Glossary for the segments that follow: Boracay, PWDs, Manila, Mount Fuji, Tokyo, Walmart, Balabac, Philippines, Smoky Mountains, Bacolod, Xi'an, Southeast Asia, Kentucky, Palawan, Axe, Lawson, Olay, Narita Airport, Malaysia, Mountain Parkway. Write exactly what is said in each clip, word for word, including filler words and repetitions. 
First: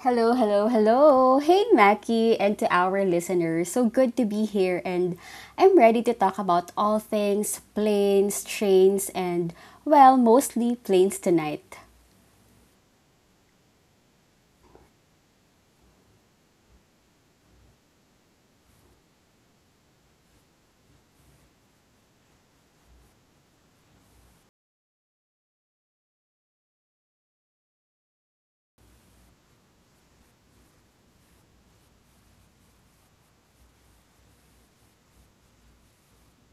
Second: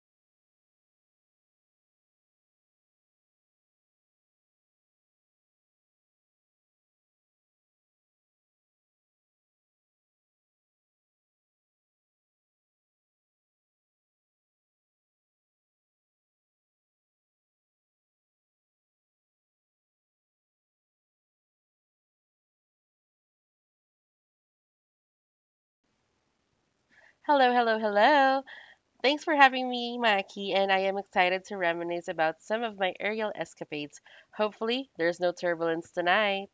Hello, hello, hello. Hey, Mackie, and to our listeners. So good to be here, and I'm ready to talk about all things planes, trains, and, well, mostly planes tonight. Hello, hello, hello. Thanks for having me, Maki, and I am excited to reminisce about some of my aerial escapades. Hopefully, there's no turbulence tonight.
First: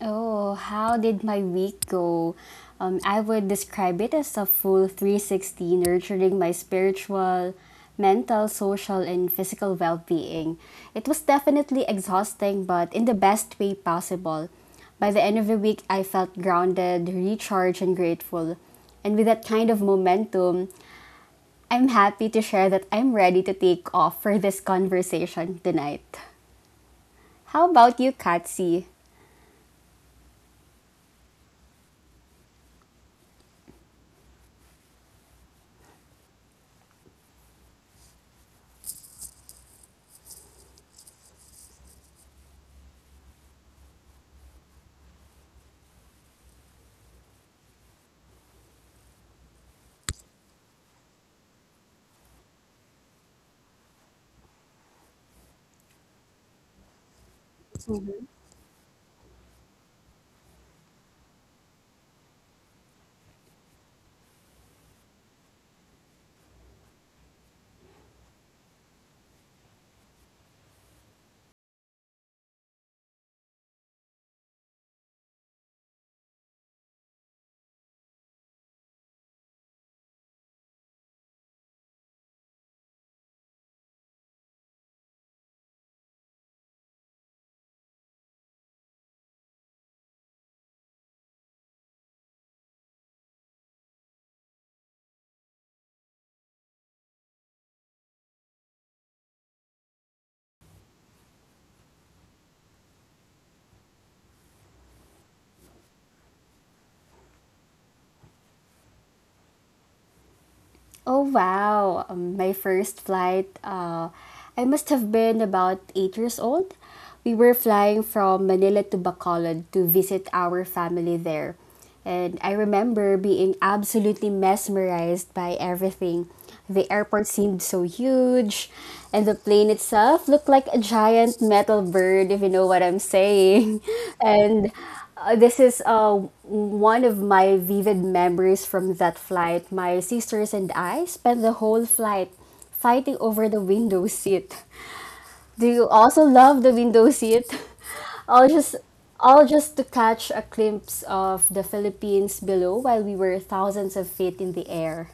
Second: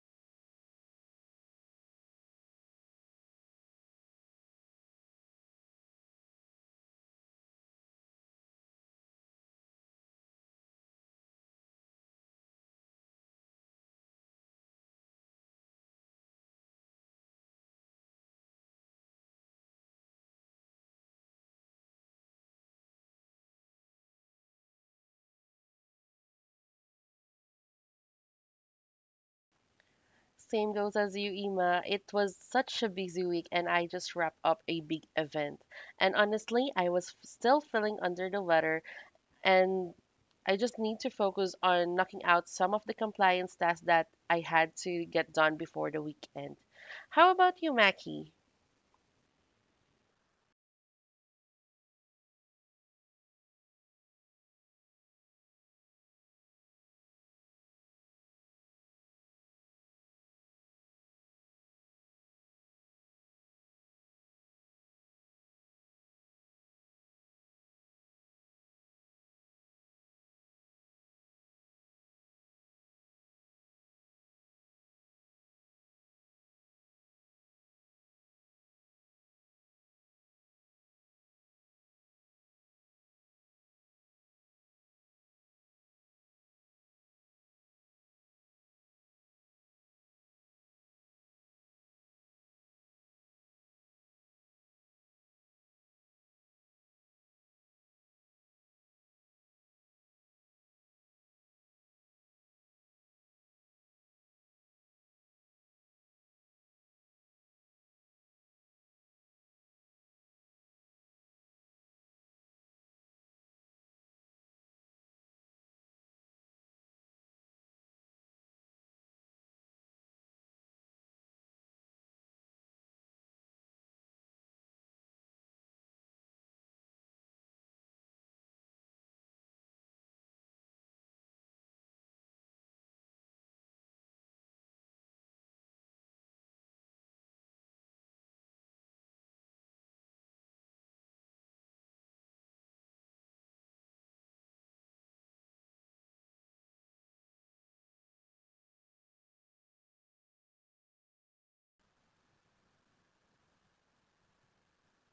Oh, how did my week go? Um, I would describe it as a full three sixty, nurturing my spiritual, mental, social, and physical well being. It was definitely exhausting, but in the best way possible. By the end of the week, I felt grounded, recharged, and grateful. And with that kind of momentum, I'm happy to share that I'm ready to take off for this conversation tonight. How about you, Katsi? Same goes as you, Ima. It was such a busy week, and I just wrapped up a big event. And honestly, I was f- still feeling under the weather, and I just need to focus on knocking out some of the compliance tasks that I had to get done before the weekend. How about you, Maki? Oh wow, um, my first flight, uh, I must have been about eight years old. We were flying from Manila to Bacolod to visit our family there. And I remember being absolutely mesmerized by everything. The airport seemed so huge, and the plane itself looked like a giant metal bird, if you know what I'm saying. And uh, this is uh, one of my vivid memories from that flight. My sisters and I spent the whole flight fighting over the window seat. Do you also love the window seat? All just all just to catch a glimpse of the Philippines below while we were thousands of feet in the air.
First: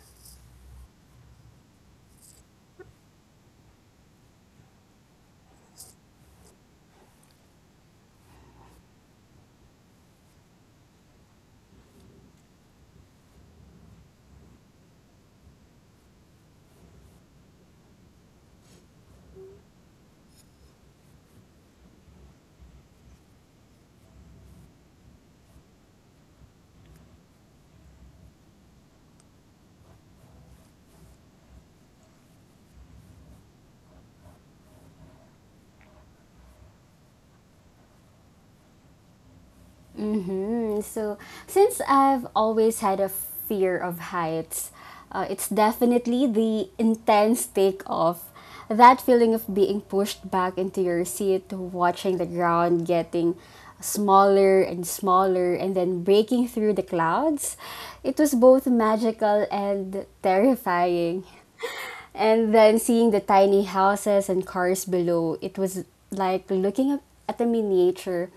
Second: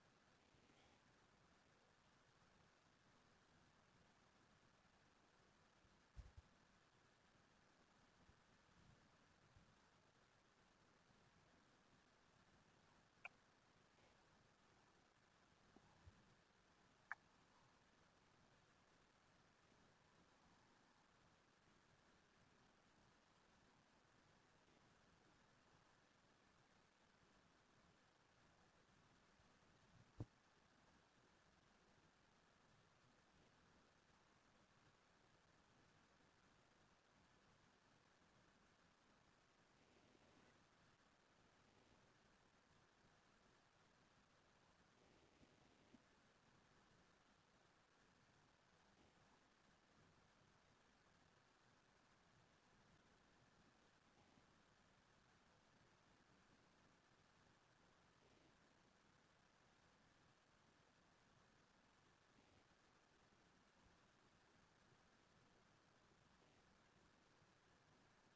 Mm-hmm. So, since I've always had a fear of heights, uh, it's definitely the intense takeoff. That feeling of being pushed back into your seat, watching the ground getting smaller and smaller, and then breaking through the clouds. It was both magical and terrifying. And then seeing the tiny houses and cars below, it was like looking up at a miniature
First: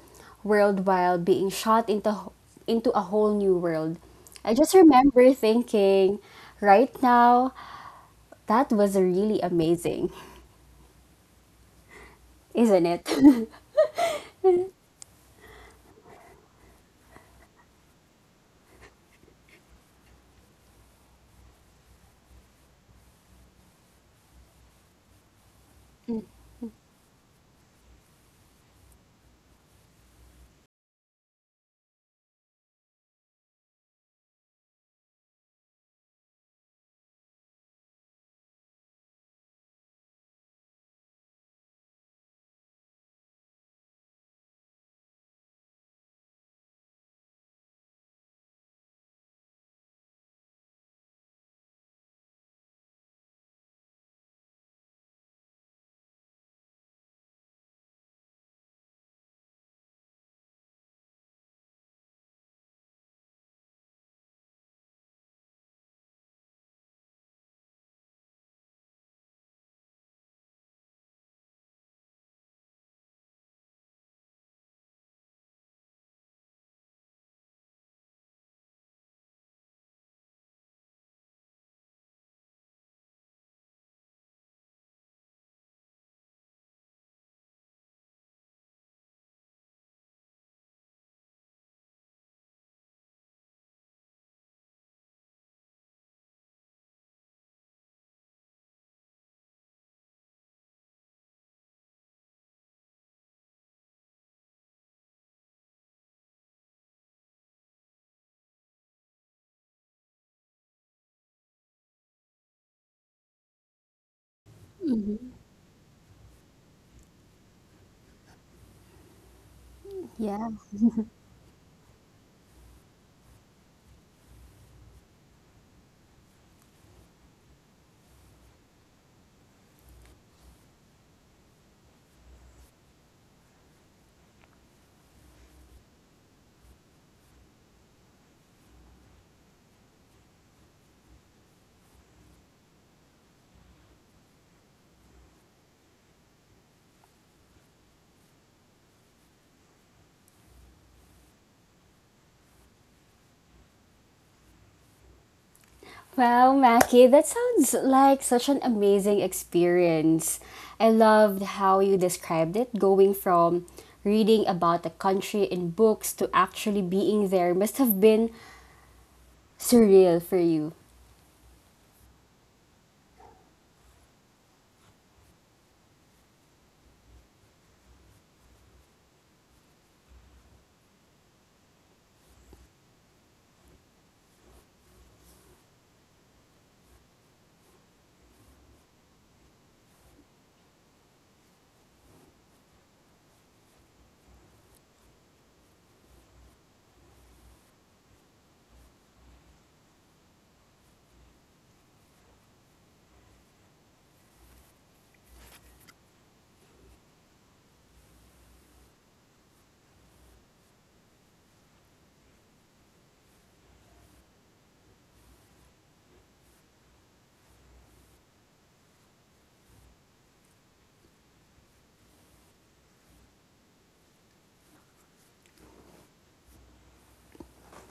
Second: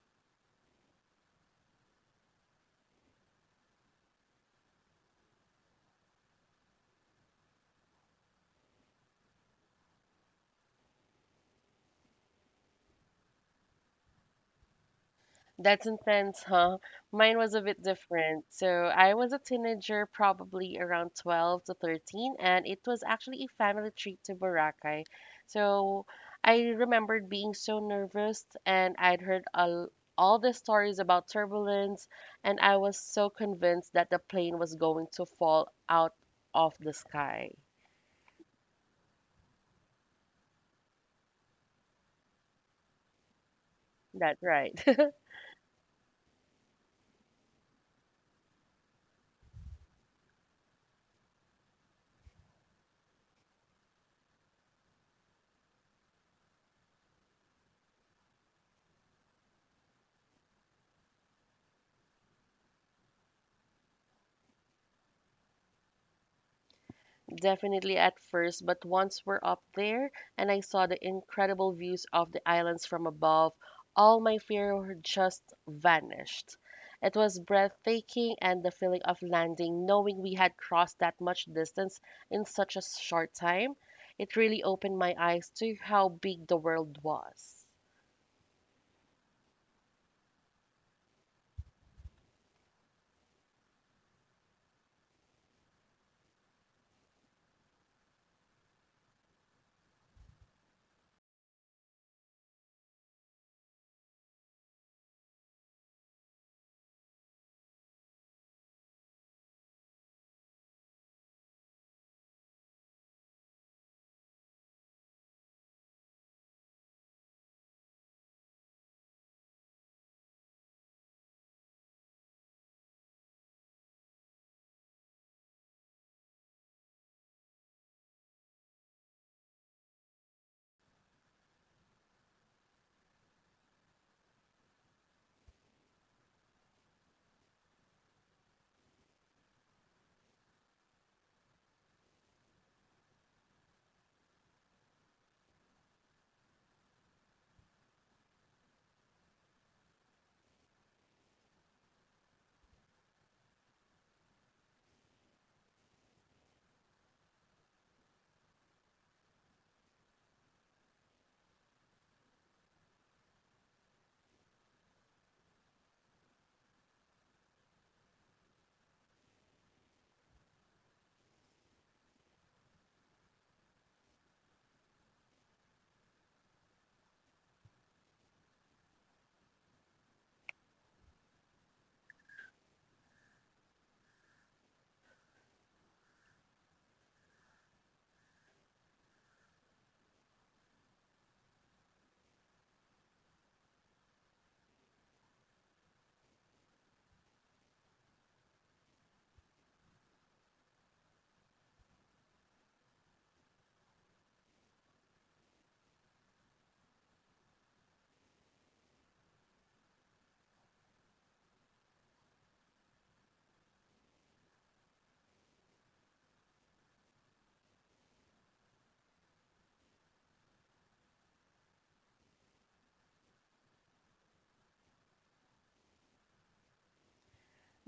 world while being shot into into a whole new world. I just remember thinking, right now, that was really amazing, isn't it? That's intense, huh? Mine was a bit different. So I was a teenager, probably around twelve to thirteen, and it was actually a family trip to Boracay. So I remembered being so nervous, and I'd heard all, all the stories about turbulence, and I was so convinced that the plane was going to fall out of the sky. That's right. Definitely at first, but once we're up there and I saw the incredible views of the islands from above, all my fear just vanished. It was breathtaking, and the feeling of landing, knowing we had crossed that much distance in such a short time, it really opened my eyes to how big the world was. Yeah. Wow, Mackie, that sounds like such an amazing experience. I loved how you described it, going from reading about the country in books to actually being there must have been surreal for you.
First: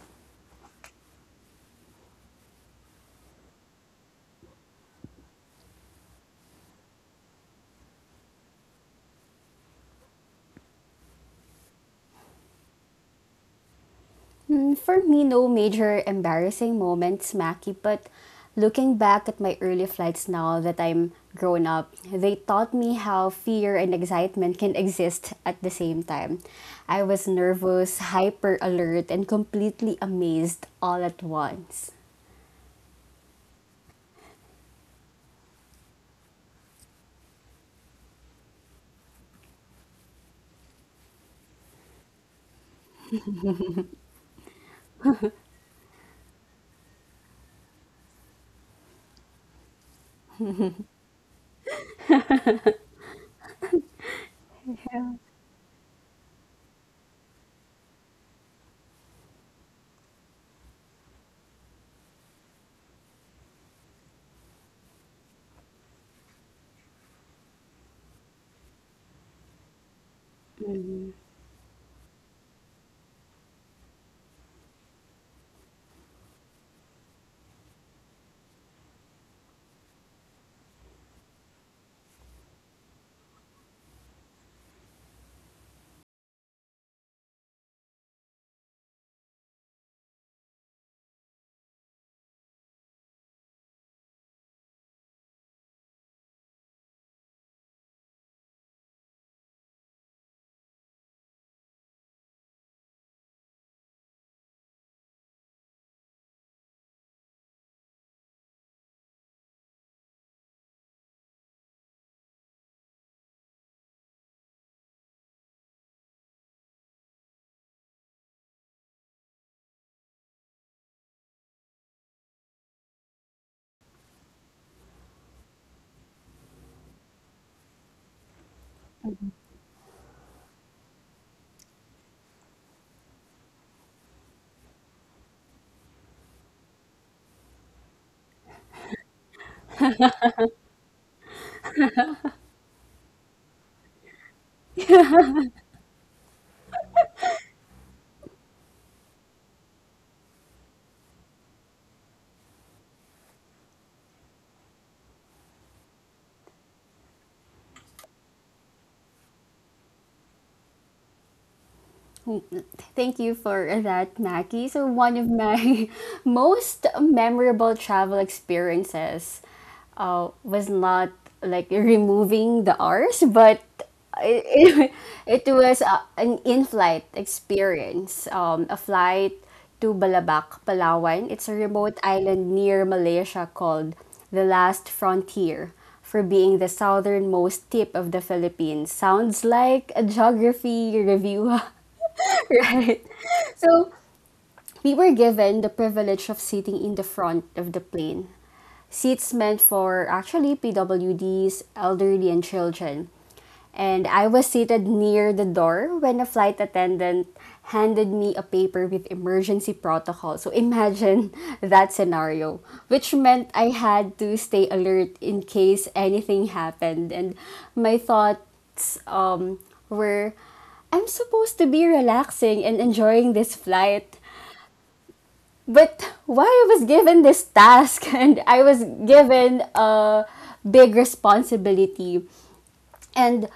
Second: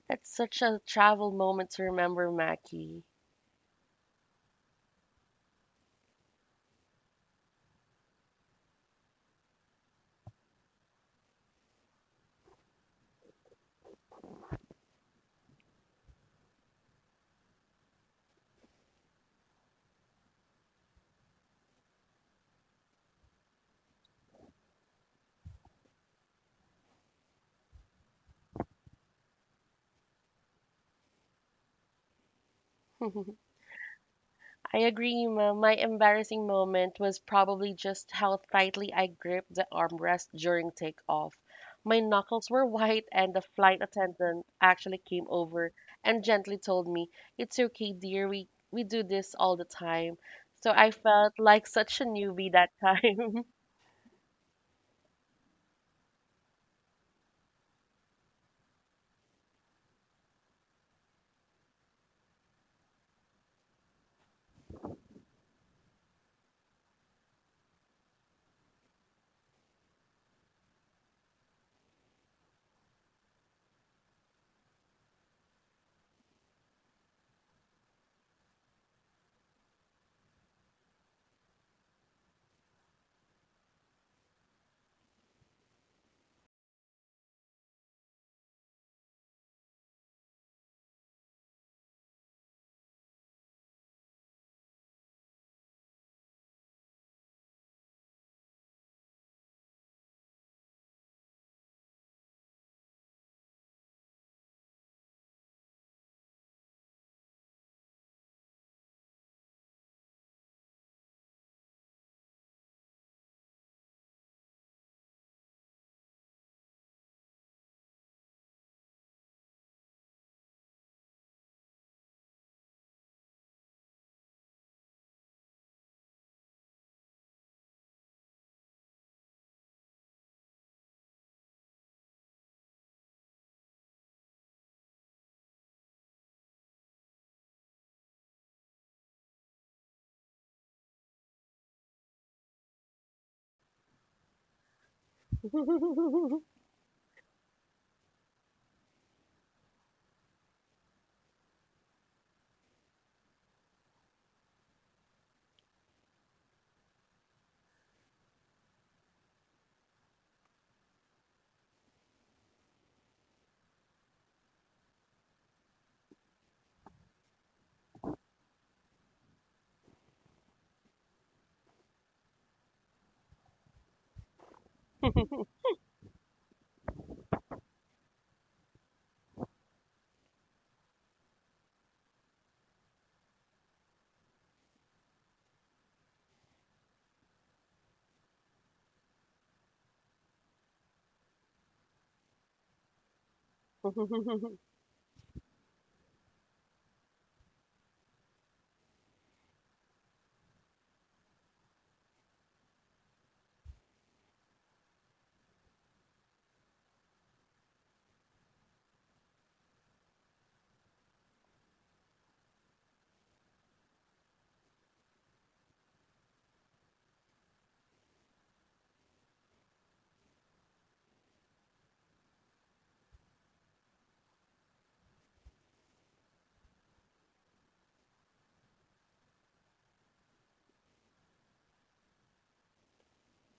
That's such a travel moment to remember, Mackie. Hmm. For me, no major embarrassing moments, Maki, but looking back at my early flights now that I'm grown up, they taught me how fear and excitement can exist at the same time. I was nervous, hyper alert, and completely amazed all at once. I agree, ma'am. My embarrassing moment was probably just how tightly I gripped the armrest during takeoff. My knuckles were white, and the flight attendant actually came over and gently told me, "It's okay, dear. We, we do this all the time." So I felt like such a newbie that time. Thank you for that, Mackie. So, one of my most memorable travel experiences uh, was not like removing the R's, but it, it, it was uh, an in flight experience. Um, a flight to Balabac, Palawan. It's a remote island near Malaysia called the Last Frontier. For being the southernmost tip of the Philippines. Sounds like a geography review. Right. So we were given the privilege of sitting in the front of the plane seats meant for actually P W Ds, elderly, and children. And I was seated near the door when a flight attendant handed me a paper with emergency protocol. So imagine that scenario, which meant I had to stay alert in case anything happened. And my thoughts um, were, I'm supposed to be relaxing and enjoying this flight, but why I was given this task, and I was given a big responsibility. And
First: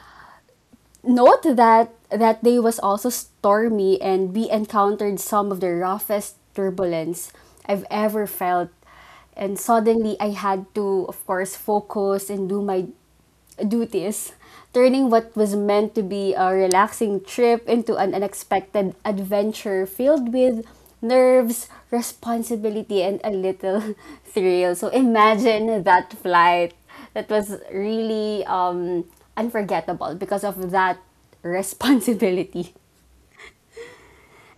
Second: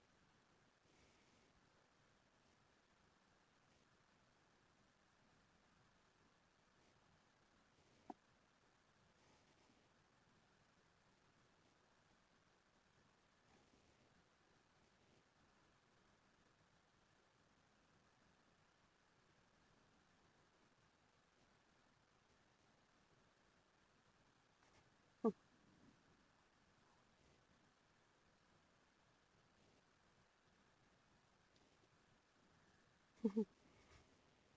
note that that day was also stormy and we encountered some of the roughest turbulence I've ever felt. And suddenly I had to, of course, focus and do my duties, turning what was meant to be a relaxing trip into an unexpected adventure filled with nerves, responsibility, and a little thrill. So imagine that flight. That was really um, unforgettable because of that responsibility.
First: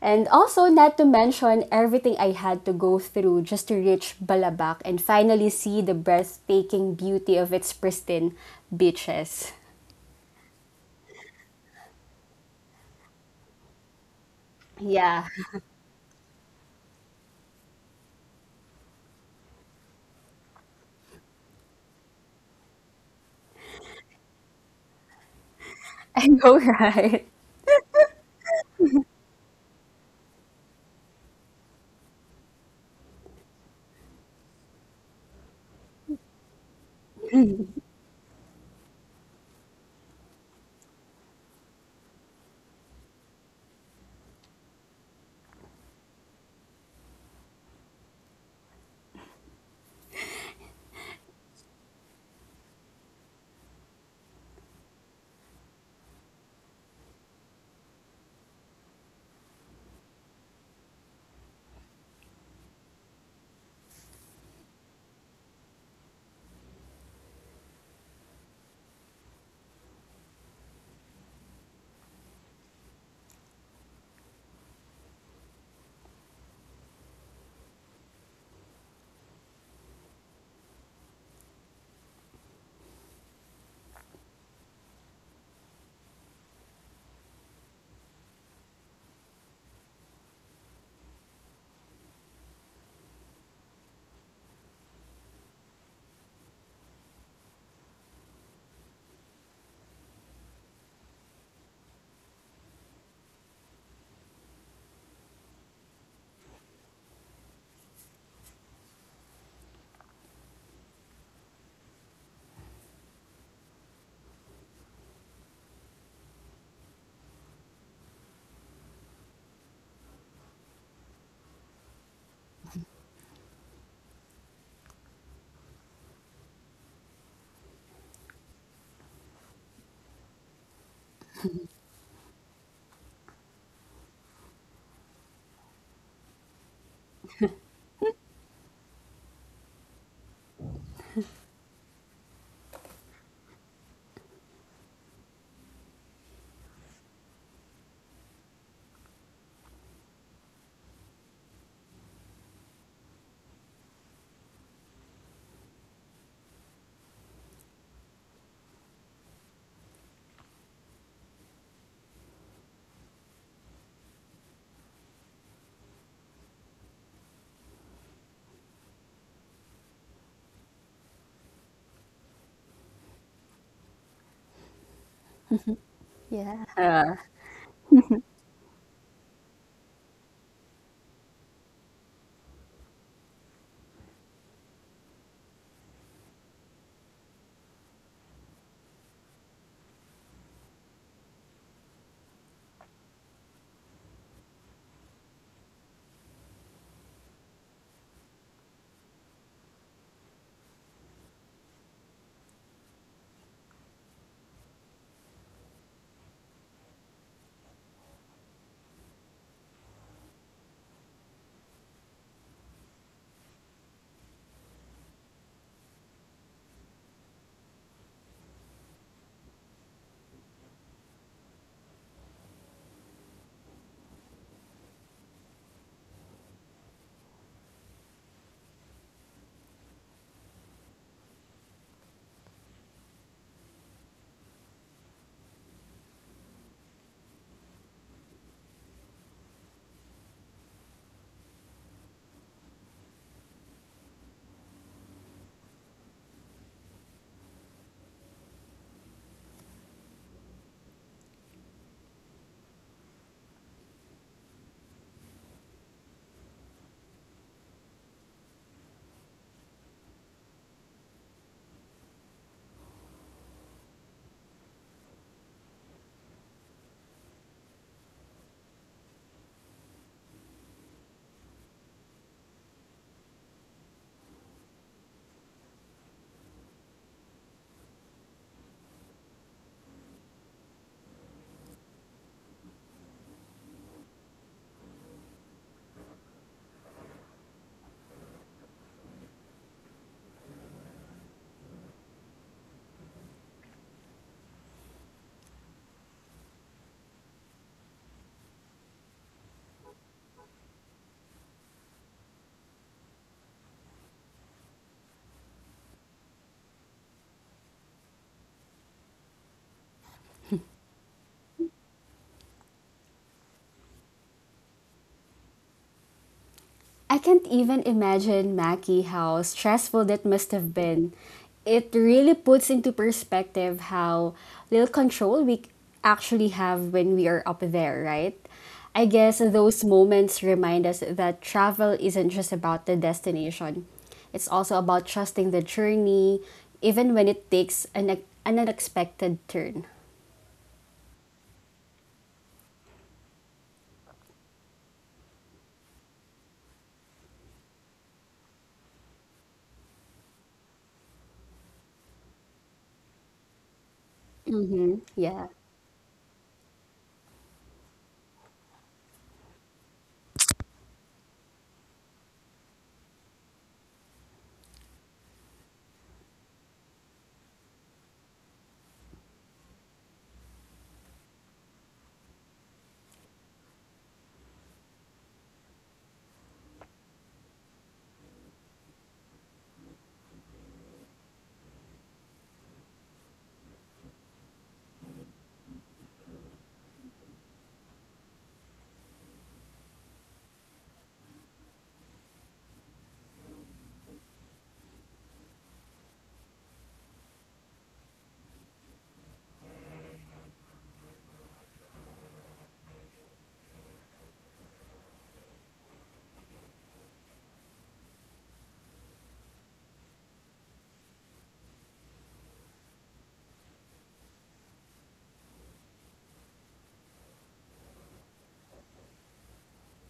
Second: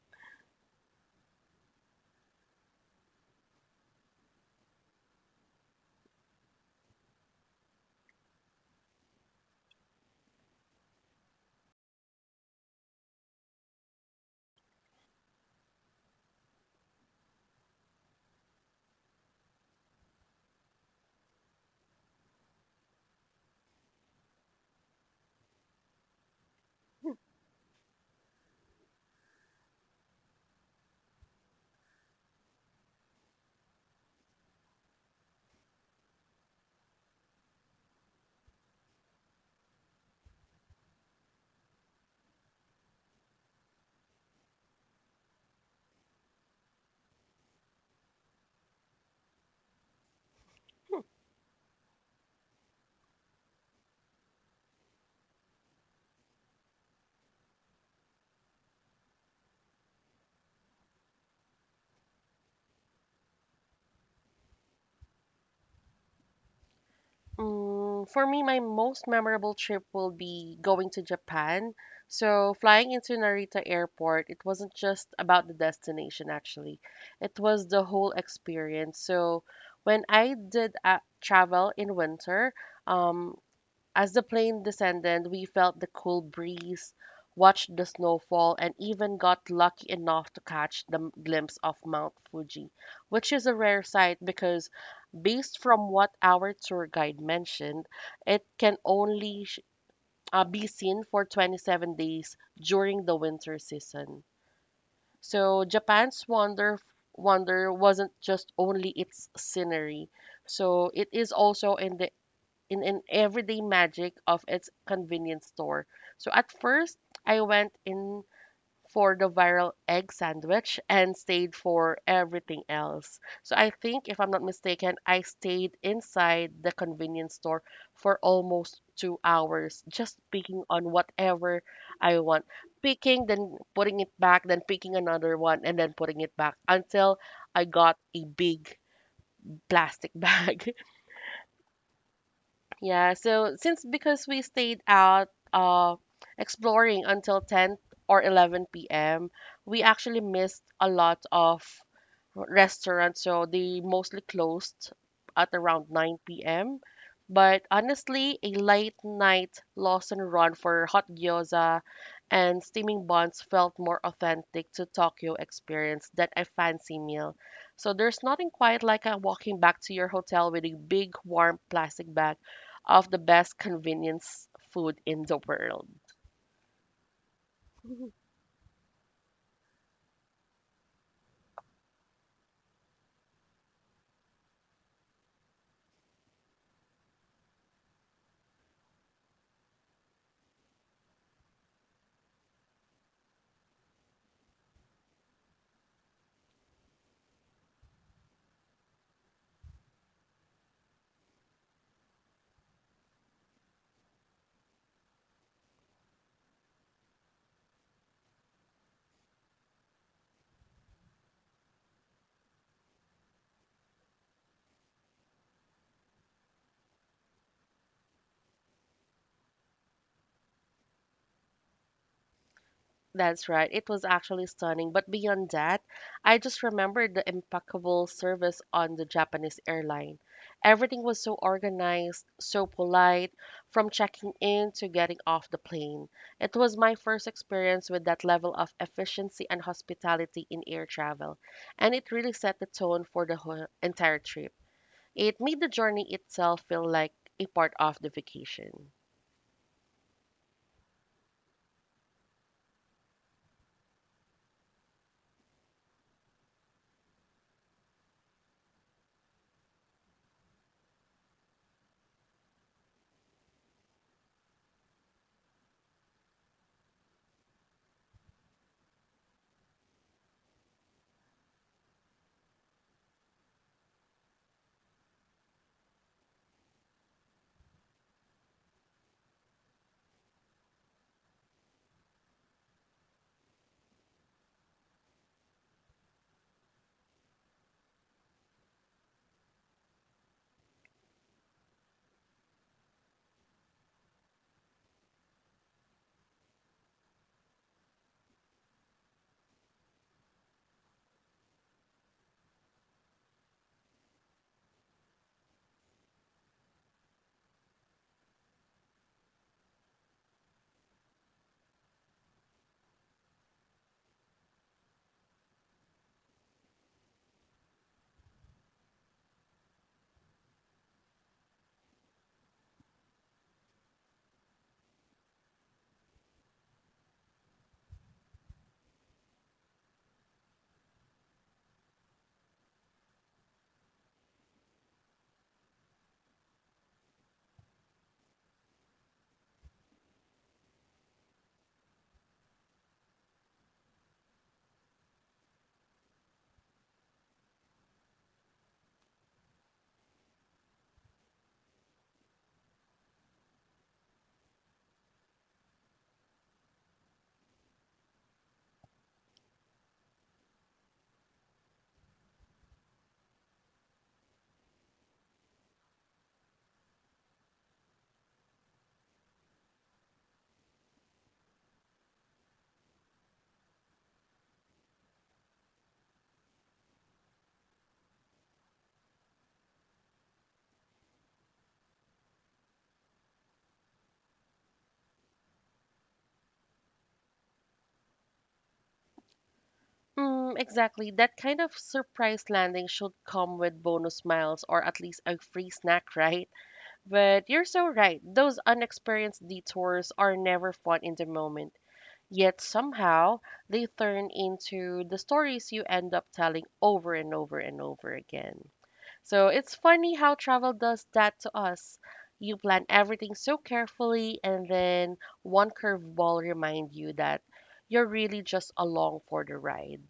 And also, not to mention everything I had to go through just to reach Balabac and finally see the breathtaking beauty of its pristine beaches. Yeah. I know, right? Mm, for me, my most memorable trip will be going to Japan. So, flying into Narita Airport, it wasn't just about the destination, actually. It was the whole experience. So, when I did uh, travel in winter, um, as the plane descended, we felt the cool breeze, watched the snowfall, and even got lucky enough to catch the m- glimpse of Mount Fuji, which is a rare sight because, based from what our tour guide mentioned, it can only sh- uh, be seen for twenty-seven days during the winter season. So Japan's wonder wonder wasn't just only its scenery. So it is also in the in an everyday magic of its convenience store. So at first I went in for the viral egg sandwich and stayed for everything else. So I think, if I'm not mistaken, I stayed inside the convenience store for almost two hours, just picking on whatever I want. Picking, then putting it back, then picking another one, and then putting it back until I got a big plastic bag. Yeah, so since because we stayed out uh exploring until ten or eleven p m, we actually missed a lot of restaurants. So they mostly closed at around nine p m. But honestly, a late night Lawson run for hot gyoza and steaming buns felt more authentic to Tokyo experience than a fancy meal. So there's nothing quite like uh, walking back to your hotel with a big warm plastic bag of the best convenience food in the world. Yeah. Yeah. That's right. It was actually stunning. But beyond that, I just remembered the impeccable service on the Japanese airline. Everything was so organized, so polite, from checking in to getting off the plane. It was my first experience with that level of efficiency and hospitality in air travel, and it really set the tone for the whole entire trip. It made the journey itself feel like a part of the vacation. I can't even imagine, Mackie, how stressful that must have been. It really puts into perspective how little control we actually have when we are up there, right? I guess those moments remind us that travel isn't just about the destination. It's also about trusting the journey, even when it takes an, an unexpected turn. Hmm. Yeah. Mm, exactly. That kind of surprise landing should come with bonus miles or at least a free snack, right? But you're so right. Those unexperienced detours are never fun in the moment. Yet somehow they turn into the stories you end up telling over and over and over again. So it's funny how travel does that to us. You plan everything so carefully, and then one curveball reminds you that you're really just along for the ride.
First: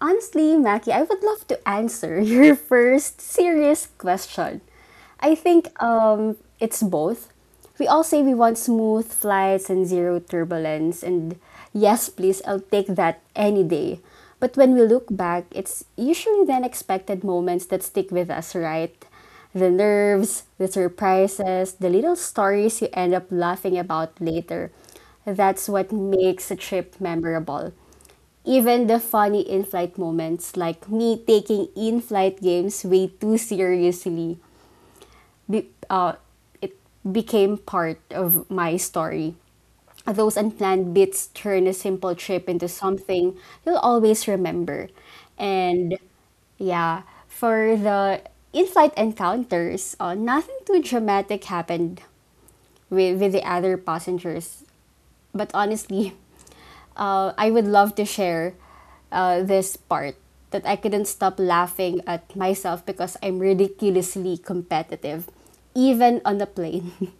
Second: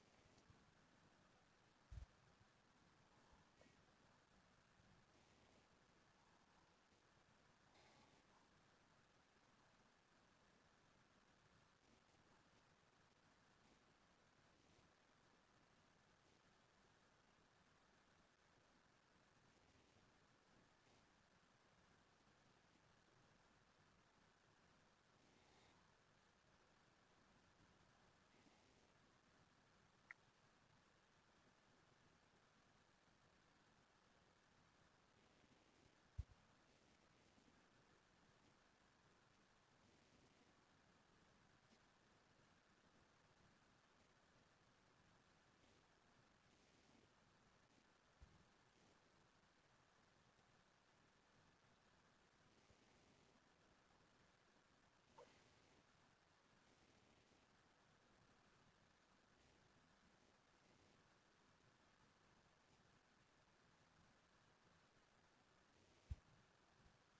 Honestly, Mackie, I would love to answer your first serious question. I think um, it's both. We all say we want smooth flights and zero turbulence, and yes, please, I'll take that any day. But when we look back, it's usually the unexpected moments that stick with us, right? The nerves, the surprises, the little stories you end up laughing about later. That's what makes a trip memorable. Even the funny in-flight moments, like me taking in-flight games way too seriously, be, uh, it became part of my story. Those unplanned bits turn a simple trip into something you'll always remember. And yeah, for the in-flight encounters, uh, nothing too dramatic happened with, with the other passengers. But honestly, uh, I would love to share uh, this part that I couldn't stop laughing at myself because I'm ridiculously competitive, even on the plane.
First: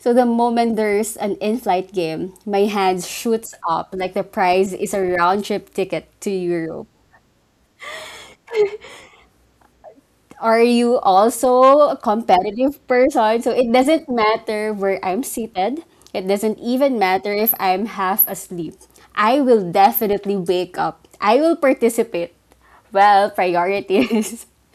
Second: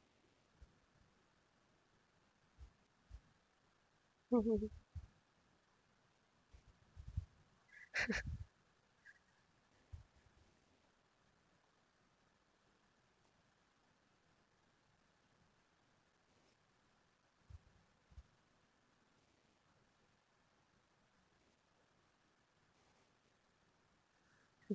So the moment there's an in-flight game, my hand shoots up like the prize is a round-trip ticket to Europe. Are you also a competitive person? So it doesn't matter where I'm seated. It doesn't even matter if I'm half asleep. I will definitely wake up. I will participate. Well, priorities.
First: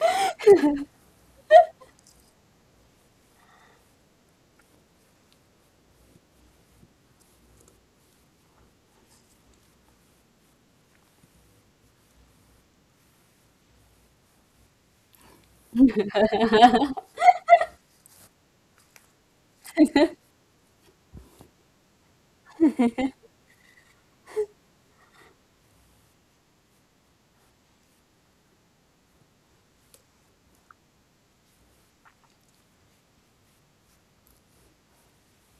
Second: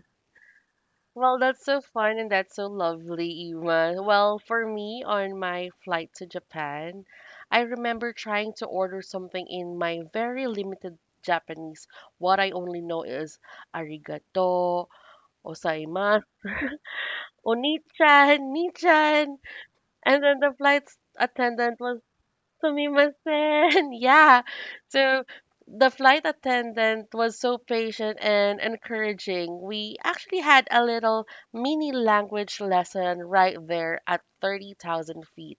Well, that's so fun and that's so lovely, Ima. Well, for me, on my flight to Japan, I remember trying to order something in my very limited Japanese. What I only know is arigato, osaimasu, oni-chan, ni-chan. And then the flight attendant was Sumimasen. Yeah. So the flight attendant was so patient and encouraging. We actually had a little mini language lesson right there at thirty thousand feet.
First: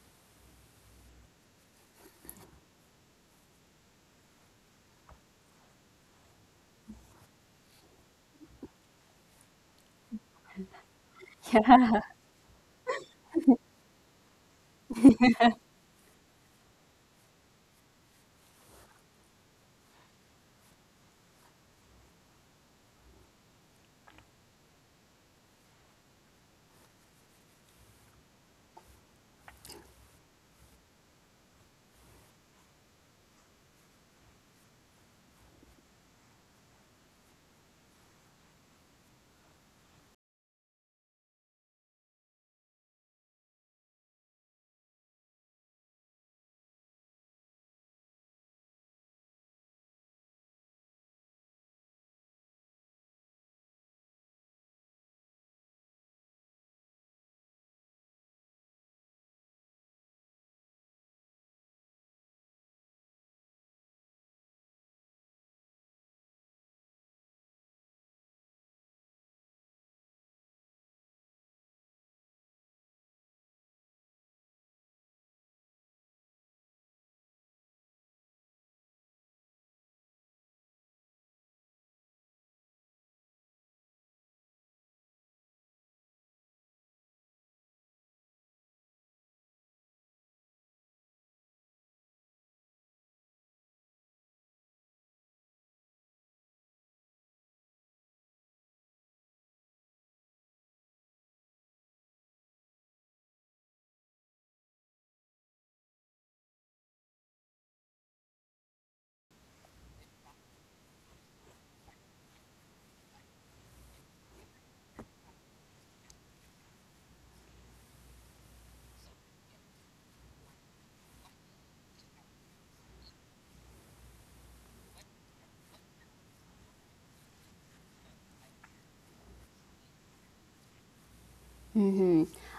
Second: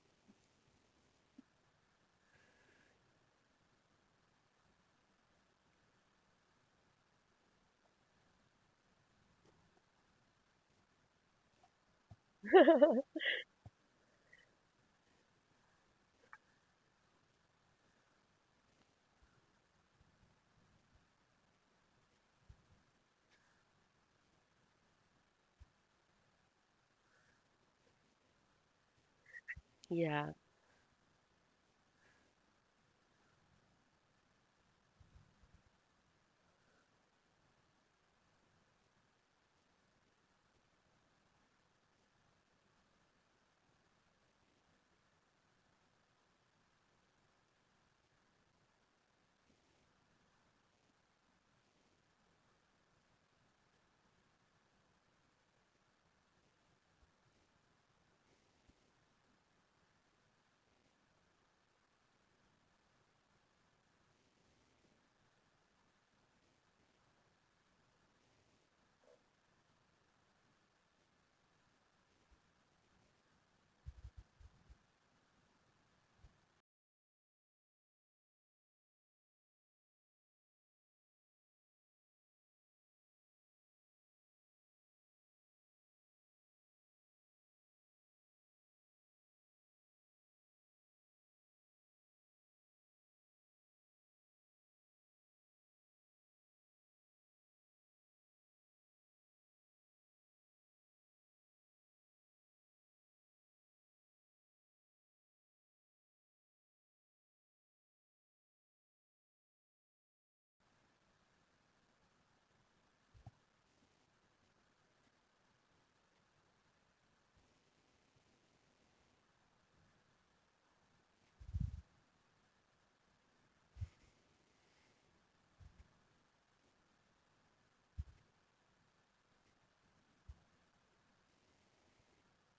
Yeah.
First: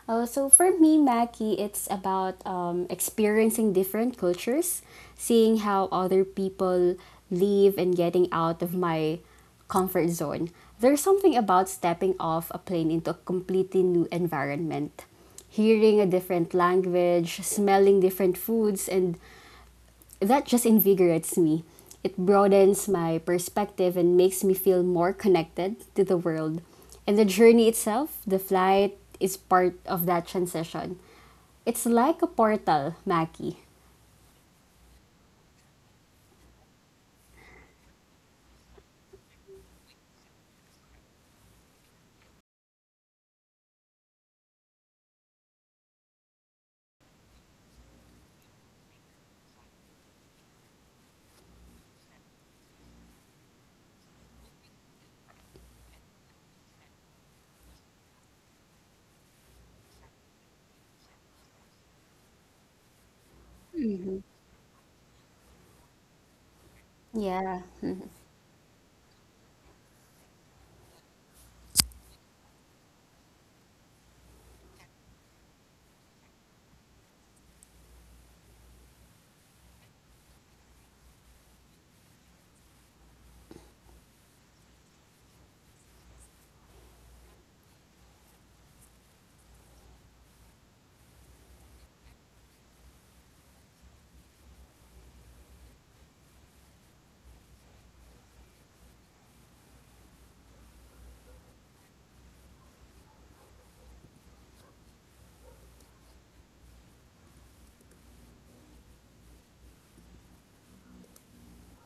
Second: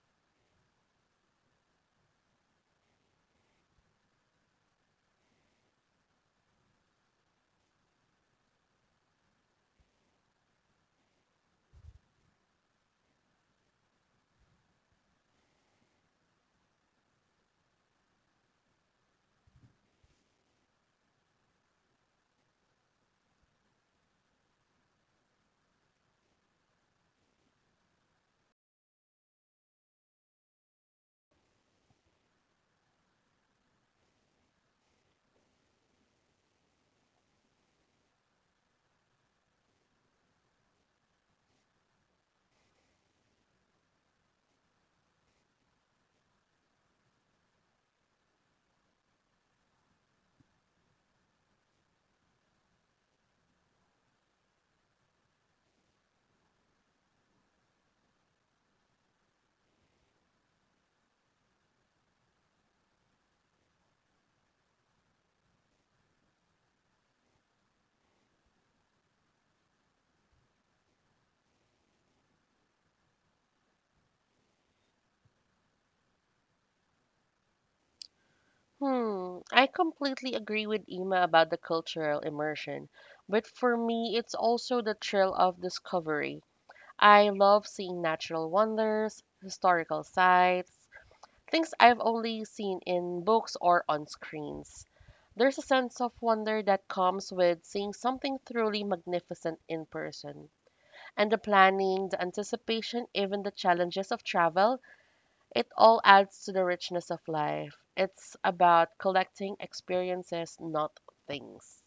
Uh, so for me, Maggie, it's about um, experiencing different cultures, seeing how other people live, and getting out of my comfort zone. There's something about stepping off a plane into a completely new environment, hearing a different language, smelling different foods, and that just invigorates me. It broadens my perspective and makes me feel more connected to the world. And the journey itself, the flight, is part of that transition. It's like a portal, Mackie. Yeah. Hmm. I completely agree with Ima about the cultural immersion, but for me, it's also the thrill of discovery. I love seeing natural wonders, historical sites, things I've only seen in books or on screens. There's a sense of wonder that comes with seeing something truly magnificent in person. And the planning, the anticipation, even the challenges of travel, it all adds to the richness of life. It's about collecting experiences, not things.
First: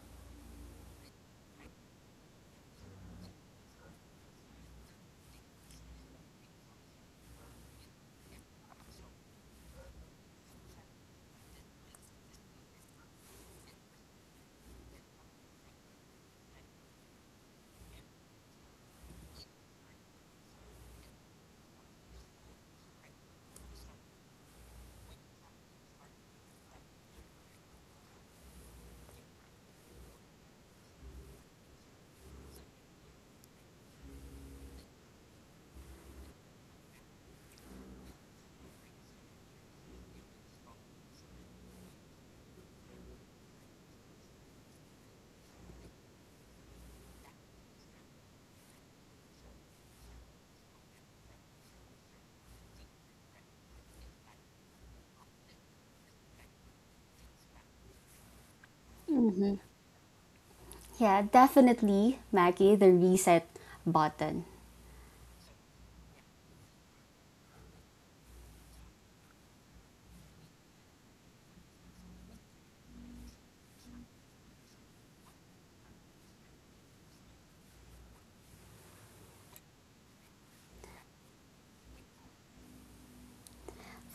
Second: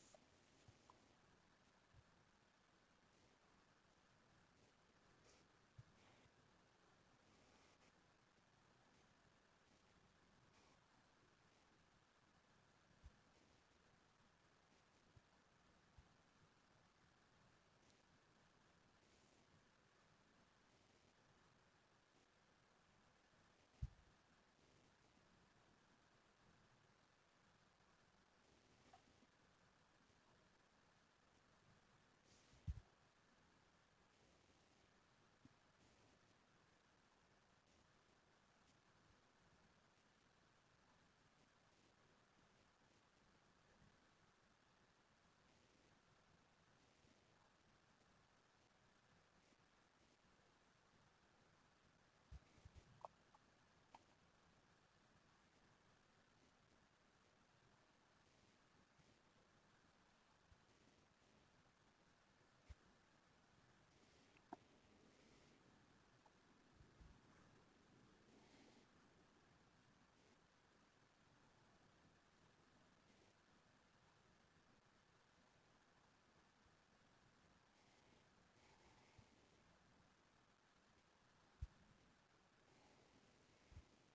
Yeah, definitely, Mackie, the reset button.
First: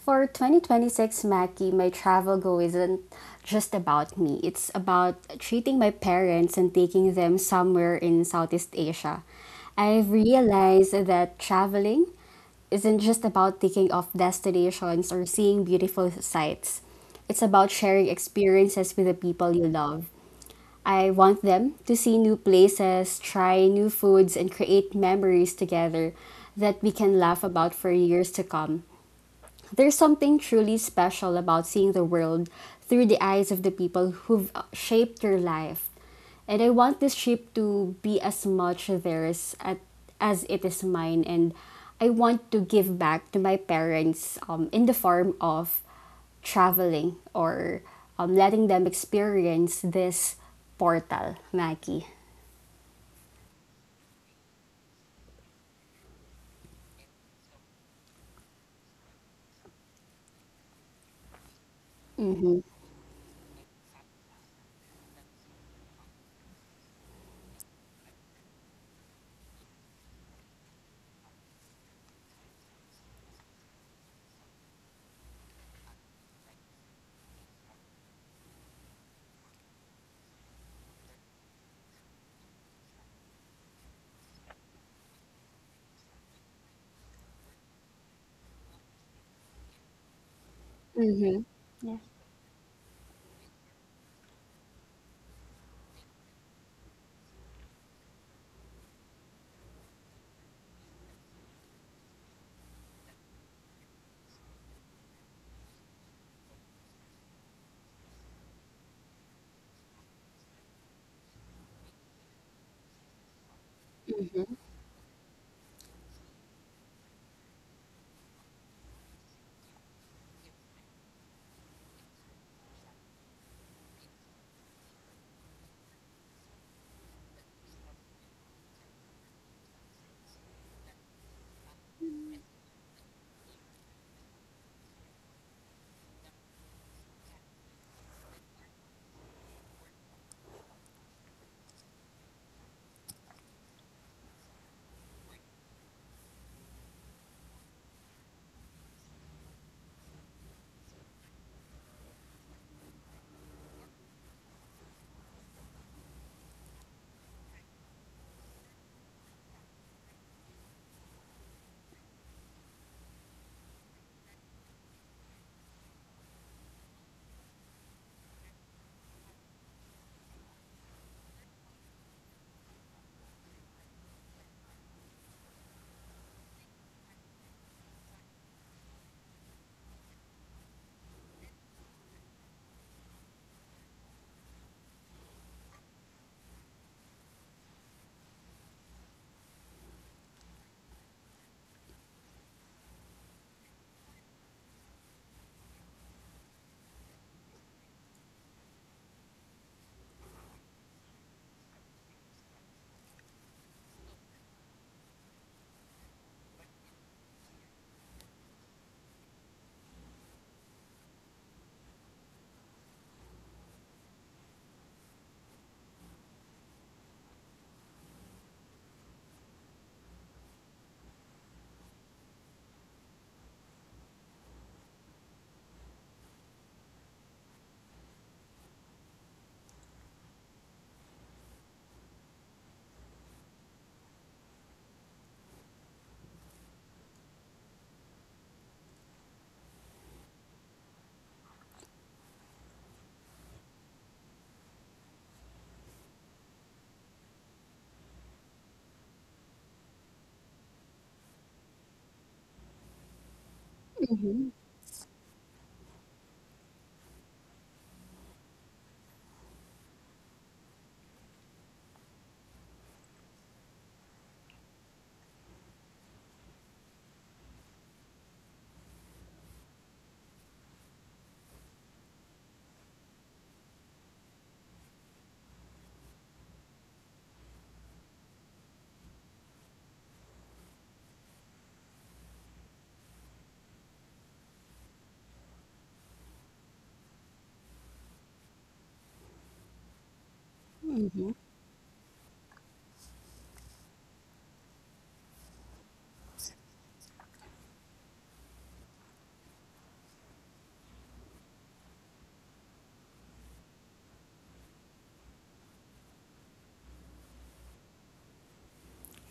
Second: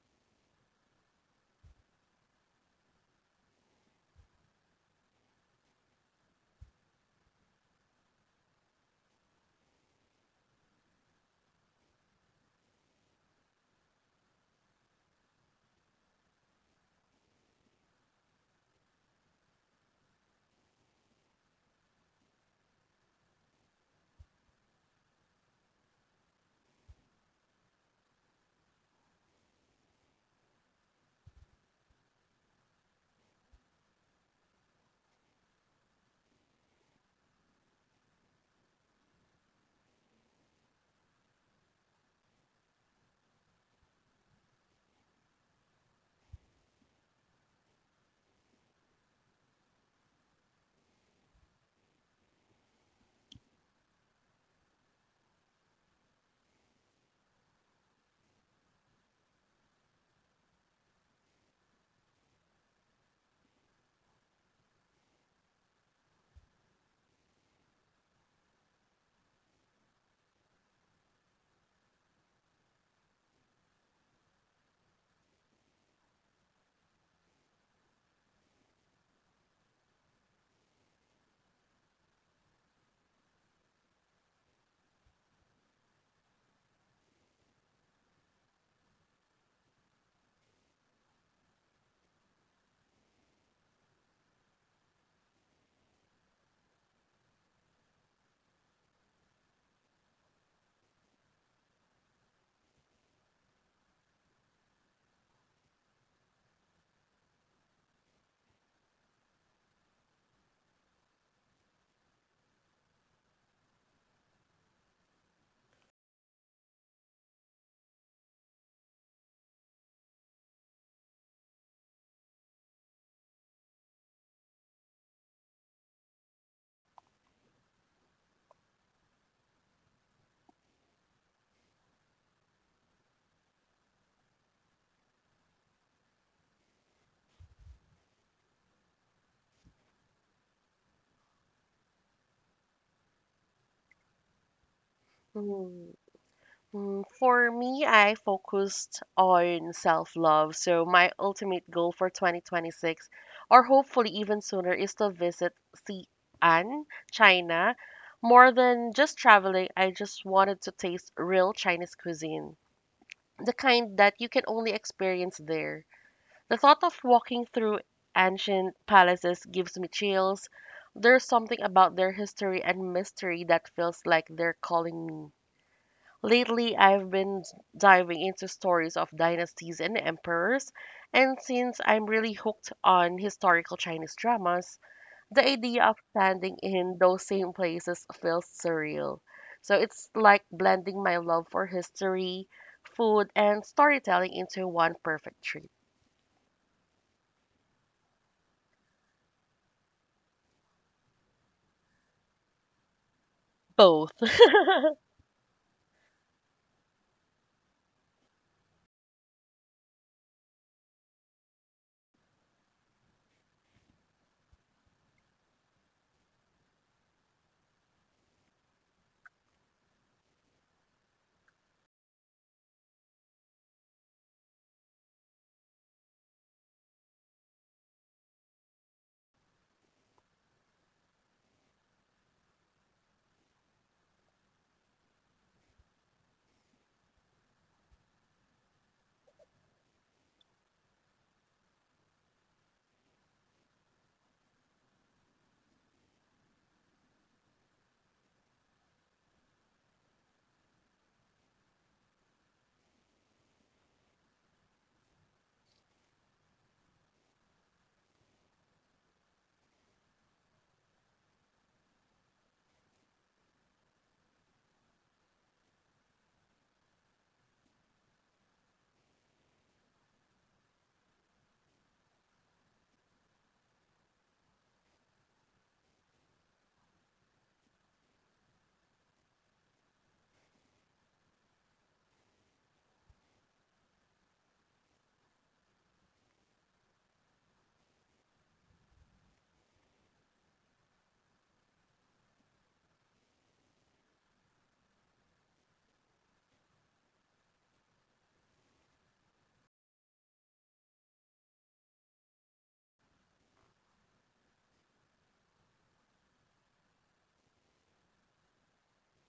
For twenty twenty-six, Mackie, my travel goal isn't just about me. It's about treating my parents and taking them somewhere in Southeast Asia. I've realized that traveling isn't just about taking off destinations or seeing beautiful sights. It's about sharing experiences with the people you love. I want them to see new places, try new foods, and create memories together that we can laugh about for years to come. There's something truly special about seeing the world through the eyes of the people who've uh, shaped your life. And I want this trip to be as much theirs at, as it is mine. And I want to give back to my parents um, in the form of traveling or um, letting them experience this portal, Mackie. Yeah. Mm, for me, I focused on self love. So, my ultimate goal for twenty twenty-six, or hopefully even sooner, is to visit Xi'an, China. More than just traveling, I just wanted to taste real Chinese cuisine, the kind that you can only experience there. The thought of walking through ancient palaces gives me chills. There's something about their history and mystery that feels like they're calling me. Lately, I've been diving into stories of dynasties and emperors, and since I'm really hooked on historical Chinese dramas, the idea of standing in those same places feels surreal. So it's like blending my love for history, food, and storytelling into one perfect treat. Both.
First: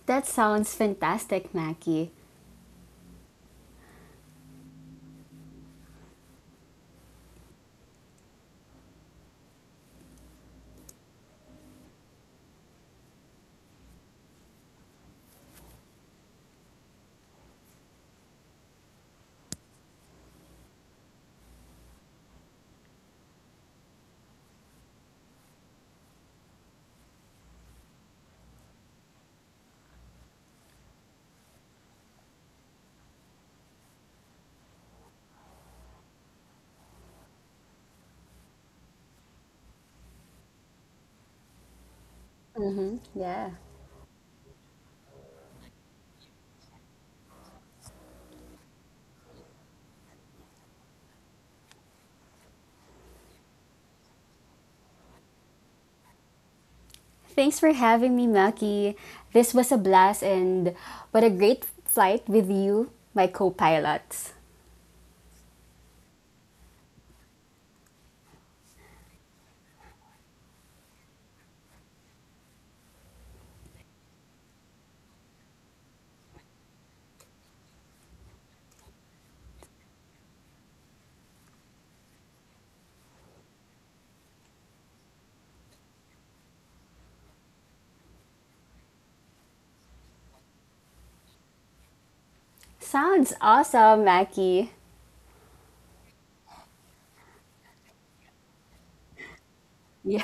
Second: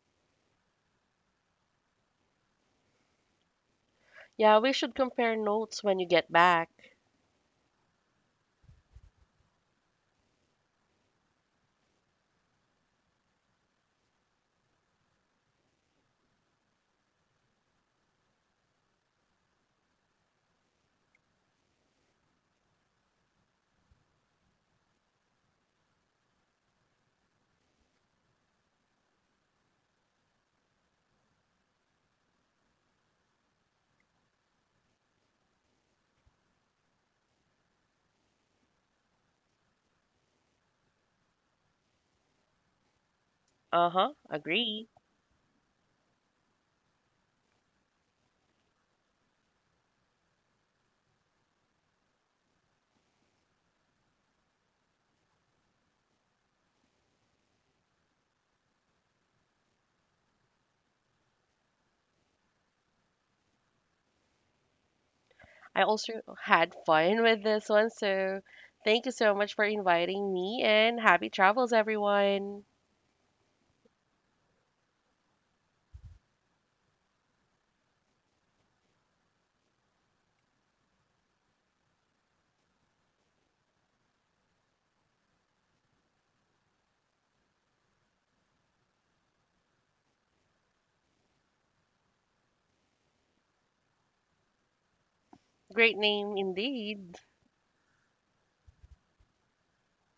That sounds fantastic, Mackie. Yeah, we should compare notes when you get back. Mm-hmm. Yeah. Uh huh, agree. Thanks for having me, Maki. This was a blast and what a great flight with you, my co pilots. I also had fun with this one. So thank you so much for inviting me and happy travels, everyone. Sounds awesome, Maki. Great name indeed. Yeah.